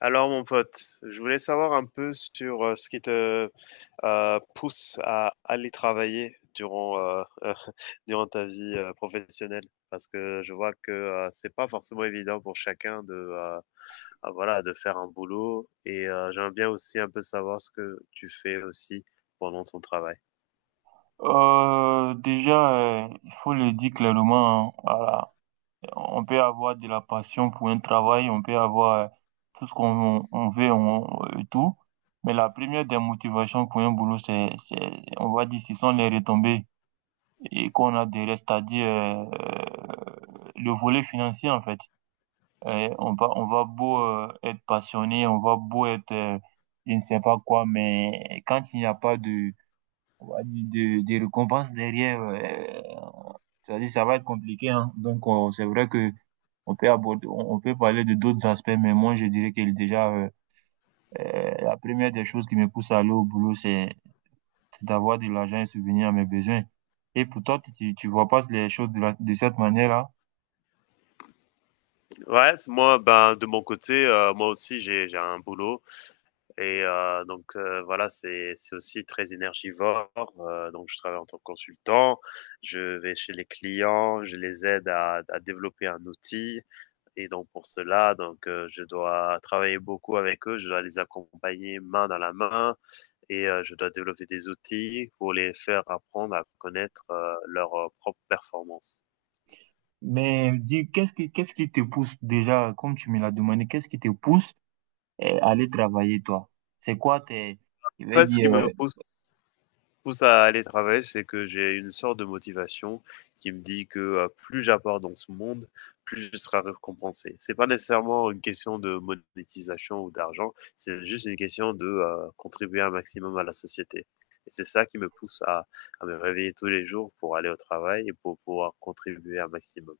Alors, mon pote, je voulais savoir un peu sur ce qui te pousse à aller travailler durant, durant ta vie professionnelle, parce que je vois que c'est pas forcément évident pour chacun de, ah, voilà, de faire un boulot, et j'aimerais bien aussi un peu savoir ce que tu fais aussi pendant ton travail. Déjà, il faut le dire clairement, hein, voilà. On peut avoir de la passion pour un travail, on peut avoir tout ce qu'on on veut, on, et tout. Mais la première des motivations pour un boulot, on va dire, ce sont les retombées et qu'on a des restes, c'est-à-dire le volet financier, en fait. On va beau être passionné, on va beau être, je ne sais pas quoi, mais quand il n'y a pas de, on va dire, de récompense derrière. C'est-à-dire, ça va être compliqué, hein. Donc, c'est vrai que on peut aborder, on peut parler de d'autres aspects, mais moi, je dirais que déjà, la première des choses qui me pousse à aller au boulot, c'est d'avoir de l'argent et subvenir à mes besoins. Et pour toi, tu vois pas les choses de cette manière-là? Ouais, moi, ben, de mon côté, moi aussi, j'ai un boulot. Et donc voilà, c'est aussi très énergivore. Donc je travaille en tant que consultant, je vais chez les clients, je les aide à développer un outil. Et donc pour cela, donc je dois travailler beaucoup avec eux, je dois les accompagner main dans la main et je dois développer des outils pour les faire apprendre à connaître leur propre performance. Mais dis, qu'est-ce qui te pousse déjà, comme tu me l'as demandé, qu'est-ce qui te pousse à aller travailler, toi? C'est quoi tes, je En vais fait, ce qui dire. me pousse à aller travailler, c'est que j'ai une sorte de motivation qui me dit que plus j'apporte dans ce monde, plus je serai récompensé. C'est pas nécessairement une question de monétisation ou d'argent, c'est juste une question de contribuer un maximum à la société. Et c'est ça qui me pousse à me réveiller tous les jours pour aller au travail et pour pouvoir contribuer un maximum.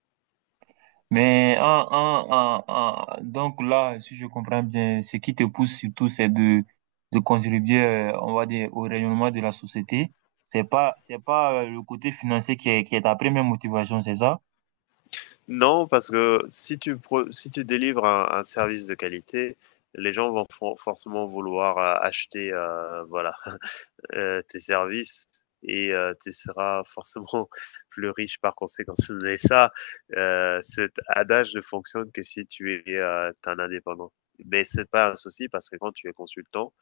Mais donc là, si je comprends bien, ce qui te pousse surtout, c'est de contribuer, on va dire, au rayonnement de la société. C'est pas le côté financier qui est ta première motivation, c'est ça? Non, parce que si tu délivres un service de qualité, les gens vont forcément vouloir acheter, voilà, tes services et tu seras forcément plus riche par conséquent. Mais ça, cet adage ne fonctionne que si tu es un indépendant. Mais c'est pas un souci parce que quand tu es consultant,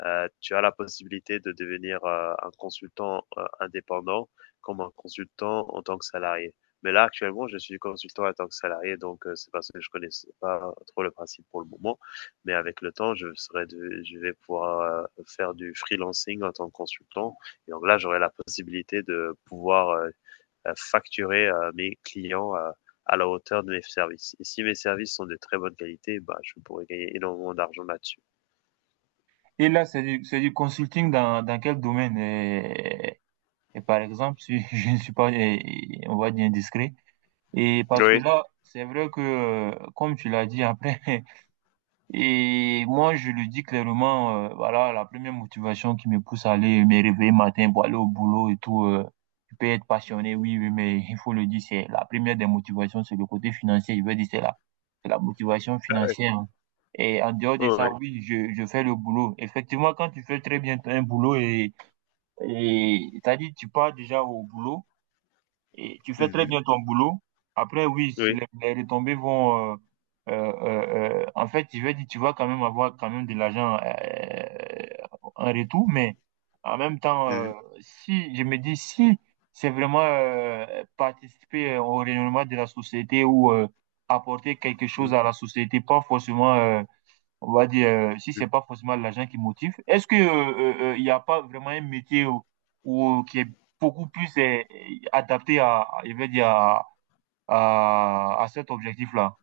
tu as la possibilité de devenir un consultant indépendant comme un consultant en tant que salarié. Mais là, actuellement, je suis consultant en tant que salarié, donc c'est parce que je connaissais pas trop le principe pour le moment. Mais avec le temps, je vais pouvoir faire du freelancing en tant que consultant. Et donc là, j'aurai la possibilité de pouvoir facturer mes clients à la hauteur de mes services. Et si mes services sont de très bonne qualité, bah, je pourrais gagner énormément d'argent là-dessus. Et là, c'est du consulting dans quel domaine? Et, par exemple, si je ne suis pas, on va dire, indiscret. Et parce que Oui. là, c'est vrai que, comme tu l'as dit, après. Et moi, je le dis clairement, voilà, la première motivation qui me pousse à aller me réveiller matin pour aller au boulot et tout, je peux être passionné, oui, oui, mais il faut le dire, c'est la première des motivations, c'est le côté financier. Je veux dire, c'est la motivation Ah ouais. financière, hein. Et en dehors de Oh, ça, oui. oui, je fais le boulot. Effectivement, quand tu fais très bien un boulot c'est-à-dire, tu pars déjà au boulot, et tu fais très Mhm. bien ton boulot. Après, oui, si Oui. Les retombées vont en fait, je vais dire, tu vas quand même avoir quand même de l'argent en retour, mais en même temps, Mhm. si je me dis si c'est vraiment participer au rayonnement de la société ou apporter quelque chose Mhm. à la société, pas forcément on va dire, si c'est pas forcément l'argent qui motive, est-ce que il n'y a pas vraiment un métier qui est beaucoup plus adapté je vais dire, à cet objectif-là?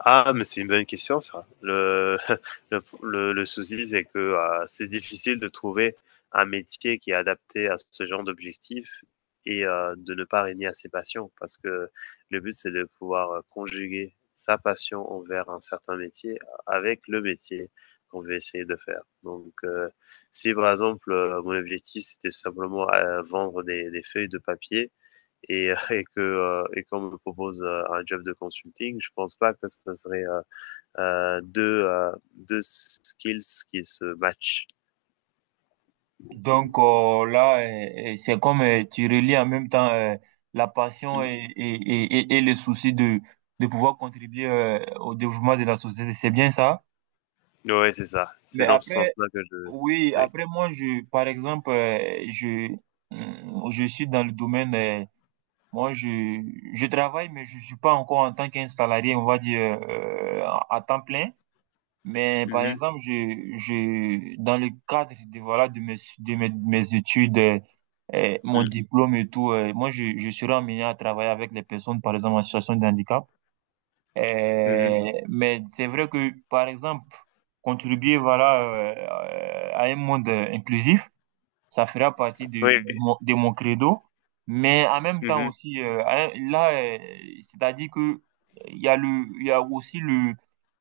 Ah, mais c'est une bonne question ça. Le souci, c'est que c'est difficile de trouver un métier qui est adapté à ce genre d'objectif et de ne pas régner à ses passions parce que le but, c'est de pouvoir conjuguer sa passion envers un certain métier avec le métier qu'on veut essayer de faire. Donc, si par exemple, mon objectif, c'était simplement vendre des feuilles de papier, et qu'on me propose un job de consulting, je pense pas que ça serait deux skills qui se matchent. Donc là, c'est comme tu relis en même temps la passion et le souci de pouvoir contribuer au développement de la société. C'est bien ça? Ouais, c'est ça. C'est Mais dans ce après, sens-là que je. oui, Oui. après moi, par exemple, je suis dans le domaine moi, je travaille, mais je suis pas encore en tant qu'un salarié, on va dire, euh, à temps plein. Mais par Mhm. exemple, dans le cadre de, voilà, de mes études, mon Mhm. diplôme et tout, moi, je serai amené à travailler avec les personnes, par exemple, en situation de handicap. Mhm. Mais c'est vrai que, par exemple, contribuer, voilà, à un monde inclusif, ça fera partie Oui. De mon credo. Mais en même temps Mhm. aussi, hein, là, c'est-à-dire que il y a le, il y a aussi le,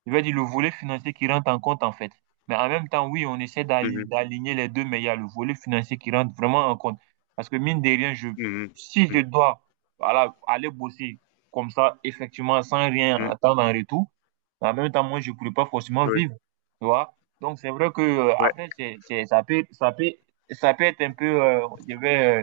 je vais dire le volet financier qui rentre en compte en fait. Mais en même temps, oui, on essaie Mhm. d'aligner les deux, mais il y a le volet financier qui rentre vraiment en compte. Parce que mine de rien, Mhm. si je dois, voilà, aller bosser comme ça, effectivement, sans rien Mhm. attendre en retour, en même temps, moi, je ne pourrais pas forcément Oui. vivre, tu vois. Donc, c'est vrai que Ouais. après, ça peut être un peu,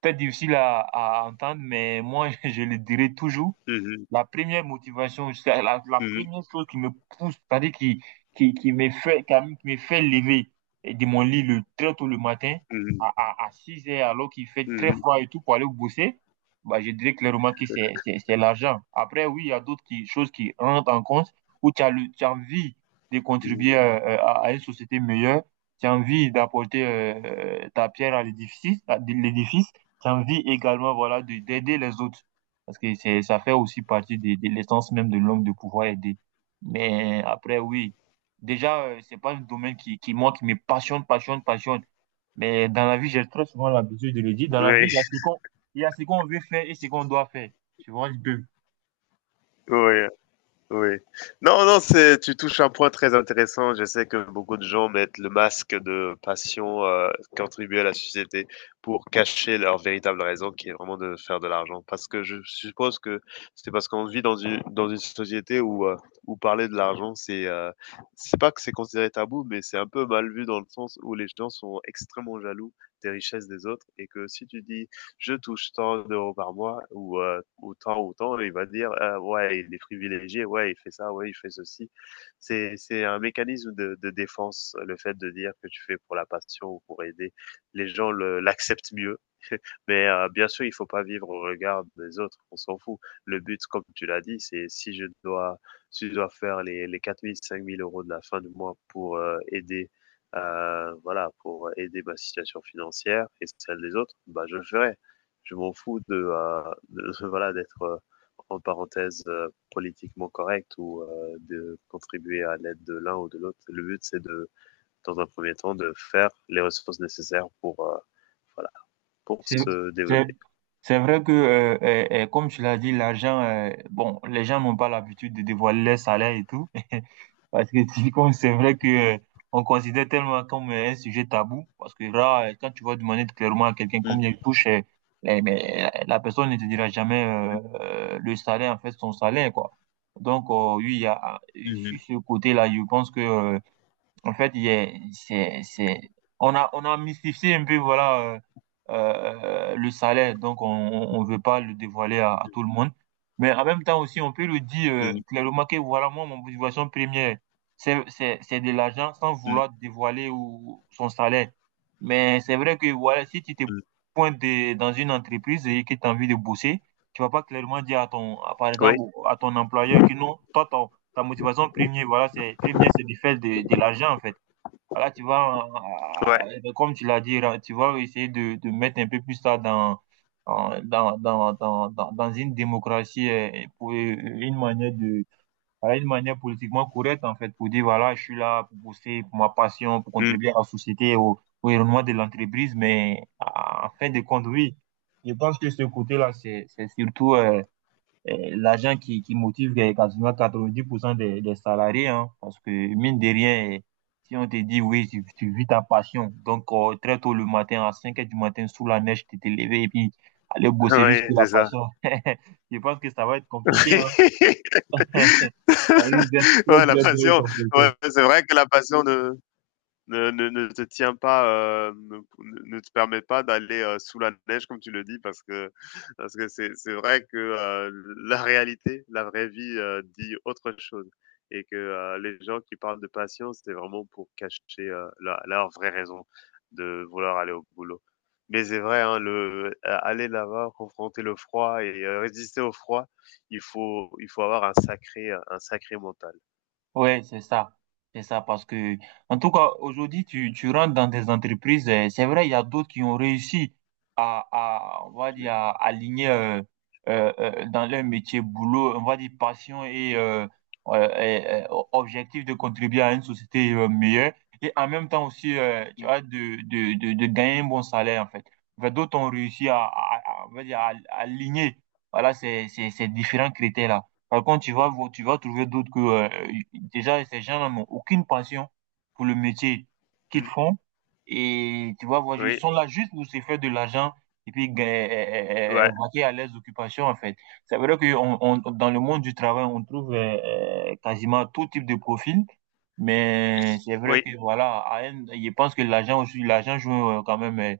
peut-être difficile à entendre, mais moi, je le dirai toujours. Mhm. La première motivation, la Mhm. première chose qui me pousse, c'est-à-dire qui me fait lever de mon lit très tôt le matin, Mhm. À 6 heures, alors qu'il fait très Mhm. froid et tout, pour aller bosser, bah, je dirais clairement que c'est l'argent. Après, oui, il y a d'autres choses qui rentrent en compte, où tu as envie de contribuer Mhm. À une société meilleure, tu as envie d'apporter ta pierre à l'édifice, tu as envie également, voilà, d'aider les autres. Parce que ça fait aussi partie de l'essence même de l'homme de pouvoir aider. Mais après, oui. Déjà, c'est pas un domaine moi, qui me passionne, passionne, passionne. Mais dans la vie, j'ai très souvent l'habitude de le dire. Dans la vie, Oui. Il y a ce qu'on veut faire et ce qu'on doit faire. Tu vois, je peux. Oui. Oui. Non, non, c'est, tu touches un point très intéressant. Je sais que beaucoup de gens mettent le masque de passion contribuer à la société pour cacher leur véritable raison, qui est vraiment de faire de l'argent. Parce que je suppose que c'est parce qu'on vit dans dans une société où, où parler de l'argent, c'est pas que c'est considéré tabou, mais c'est un peu mal vu dans le sens où les gens sont extrêmement jaloux des richesses des autres. Et que si tu dis, je touche tant d'euros par mois ou autant, il va dire, ah, ouais, il est privilégié, ouais, il fait ça, ouais, il fait ceci. C'est un mécanisme de défense. Le fait de dire que tu fais pour la passion ou pour aider les gens, l'acceptent mieux. Mais bien sûr, il faut pas vivre au regard des autres, on s'en fout. Le but, comme tu l'as dit, c'est, si je dois faire les 4 000 5 000 euros de la fin du mois pour aider, voilà, pour aider ma situation financière et celle des autres, bah, je le ferai. Je m'en fous de, voilà, d'être en parenthèse politiquement correct ou de contribuer à l'aide de l'un ou de l'autre. Le but, c'est de, dans un premier temps, de faire les ressources nécessaires pour voilà, pour C'est, se c'est, développer. c'est vrai que, comme tu l'as dit, l'argent, bon, les gens n'ont pas l'habitude de dévoiler leur salaire et tout. Parce que typiquement, c'est vrai que euh, on considère tellement comme un sujet tabou. Parce que là, quand tu vas demander clairement à quelqu'un Mmh. combien il touche, mais, la personne ne te dira jamais le salaire, en fait, son salaire, quoi. Donc, oui, sur Mmh. ce côté-là, je pense que en fait, on a mystifié un peu, voilà, le salaire. Donc, on veut pas le dévoiler à tout le monde. Mais en même temps aussi, on peut le dire Mmh. clairement que voilà, moi, mon motivation première, c'est de l'argent sans Mmh. vouloir dévoiler ou son salaire. Mais c'est vrai que voilà, si tu te Mmh. pointes dans une entreprise et que tu as envie de bosser, tu vas pas clairement dire par Oui, exemple, à ton employeur que non, toi, ta motivation première, voilà, c'est première, c'est de faire de l'argent en fait. Voilà, ouais. Comme tu l'as dit, là, tu vas essayer de mettre un peu plus ça dans dans une démocratie pour une manière de voilà, une manière politiquement correcte en fait pour dire voilà, je suis là pour bosser pour ma passion, pour Mmh. contribuer à la société au développement de l'entreprise, mais en fin de compte, oui, je pense que ce côté-là, c'est surtout l'agent qui motive quasiment 90% des salariés, hein, parce que mine de rien, eh, si on te dit oui, tu vis ta passion, donc très tôt le matin, à 5 heures du matin, sous la neige, tu t'es levé et puis aller bosser juste Oui, pour la c'est ça. passion, je pense que ça va être compliqué. Hein. Ça risque d'être très, Ouais, la très, très passion, ouais, compliqué. c'est vrai que la passion de ne te tiens pas, euh, ne, ne te permet pas d'aller sous la neige comme tu le dis, parce que c'est vrai que la réalité, la vraie vie, dit autre chose, et que les gens qui parlent de patience, c'est vraiment pour cacher leur vraie raison de vouloir aller au boulot. Mais c'est vrai, hein, le aller là-bas, confronter le froid et résister au froid, il faut avoir un sacré mental. Ouais, c'est ça. C'est ça parce que, en tout cas, aujourd'hui, tu rentres dans des entreprises. C'est vrai, il y a d'autres qui ont réussi on va dire, à aligner dans leur métier, boulot, on va dire, passion et, objectif de contribuer à une société meilleure. Et en même temps aussi, tu Mm, vois, de gagner un bon salaire, en fait. Enfin, d'autres ont réussi on va dire, à aligner, voilà, ces différents critères-là. Par contre, tu vas trouver d'autres que, déjà, ces gens-là n'ont aucune passion pour le métier qu'ils mm. font. Et tu vas voir, ils Oui, sont là juste pour se faire de l'argent et puis gagner, ouais, vaquer à leurs occupations, en fait. C'est vrai que dans le monde du travail, on trouve quasiment tout type de profil. Mais c'est vrai oui, que, voilà, je pense que l'argent aussi, l'argent joue quand même euh,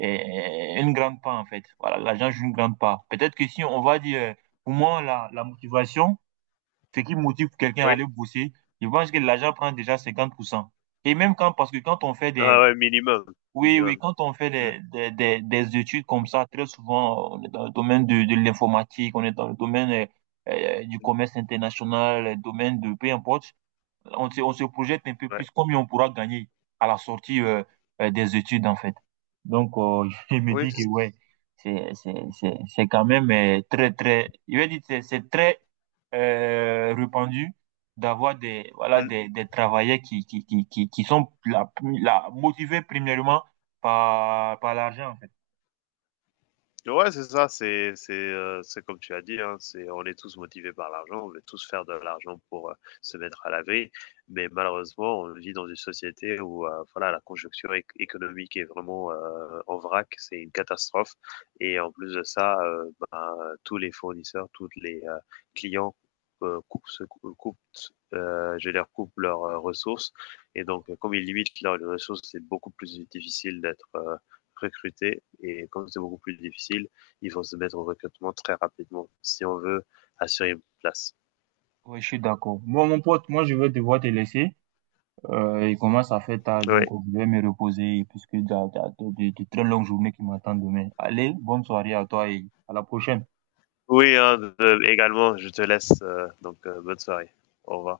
euh, une grande part, en fait. Voilà, l'argent joue une grande part. Peut-être que si on va dire, pour moi, la motivation, ce qui motive quelqu'un à oui. aller bosser, je pense que l'agent prend déjà 50%. Et même quand, parce que quand on fait Ah des, ouais, minimum, oui, oui, minimum. quand on fait Mmh, des, des études comme ça, très souvent, on est dans le domaine de l'informatique, on est dans le domaine du mh, commerce international, le domaine de, peu importe on se projette un peu ouais. plus combien on pourra gagner à la sortie des études, en fait. Donc, je me Oui, dis que, c ouais, c'est quand même très, très, je vais dire, c'est très répandu d'avoir des, voilà, mmh. Des travailleurs qui sont motivés premièrement par l'argent, en fait. Ouais, c'est ça, c'est comme tu as dit, hein, c'est, on est tous motivés par l'argent, on veut tous faire de l'argent pour, se mettre à l'abri. Mais malheureusement, on vit dans une société où, voilà, la conjoncture éc économique est vraiment, en vrac, c'est une catastrophe. Et en plus de ça, ben, tous les fournisseurs, tous les, clients, coupent, je veux coupe leurs, ressources, et donc comme ils limitent leurs ressources, c'est beaucoup plus difficile d'être, recruter. Et comme c'est beaucoup plus difficile, ils vont se mettre au recrutement très rapidement si on veut assurer une place. Ouais, je suis d'accord. Bon, mon pote, moi, je vais devoir te laisser. Il commence à faire tard, Oui, donc je vais me reposer puisque il y a de très longues journées qui m'attendent demain. Allez, bonne soirée à toi et à la prochaine. oui, hein, également, je te laisse. Donc, bonne soirée. Au revoir.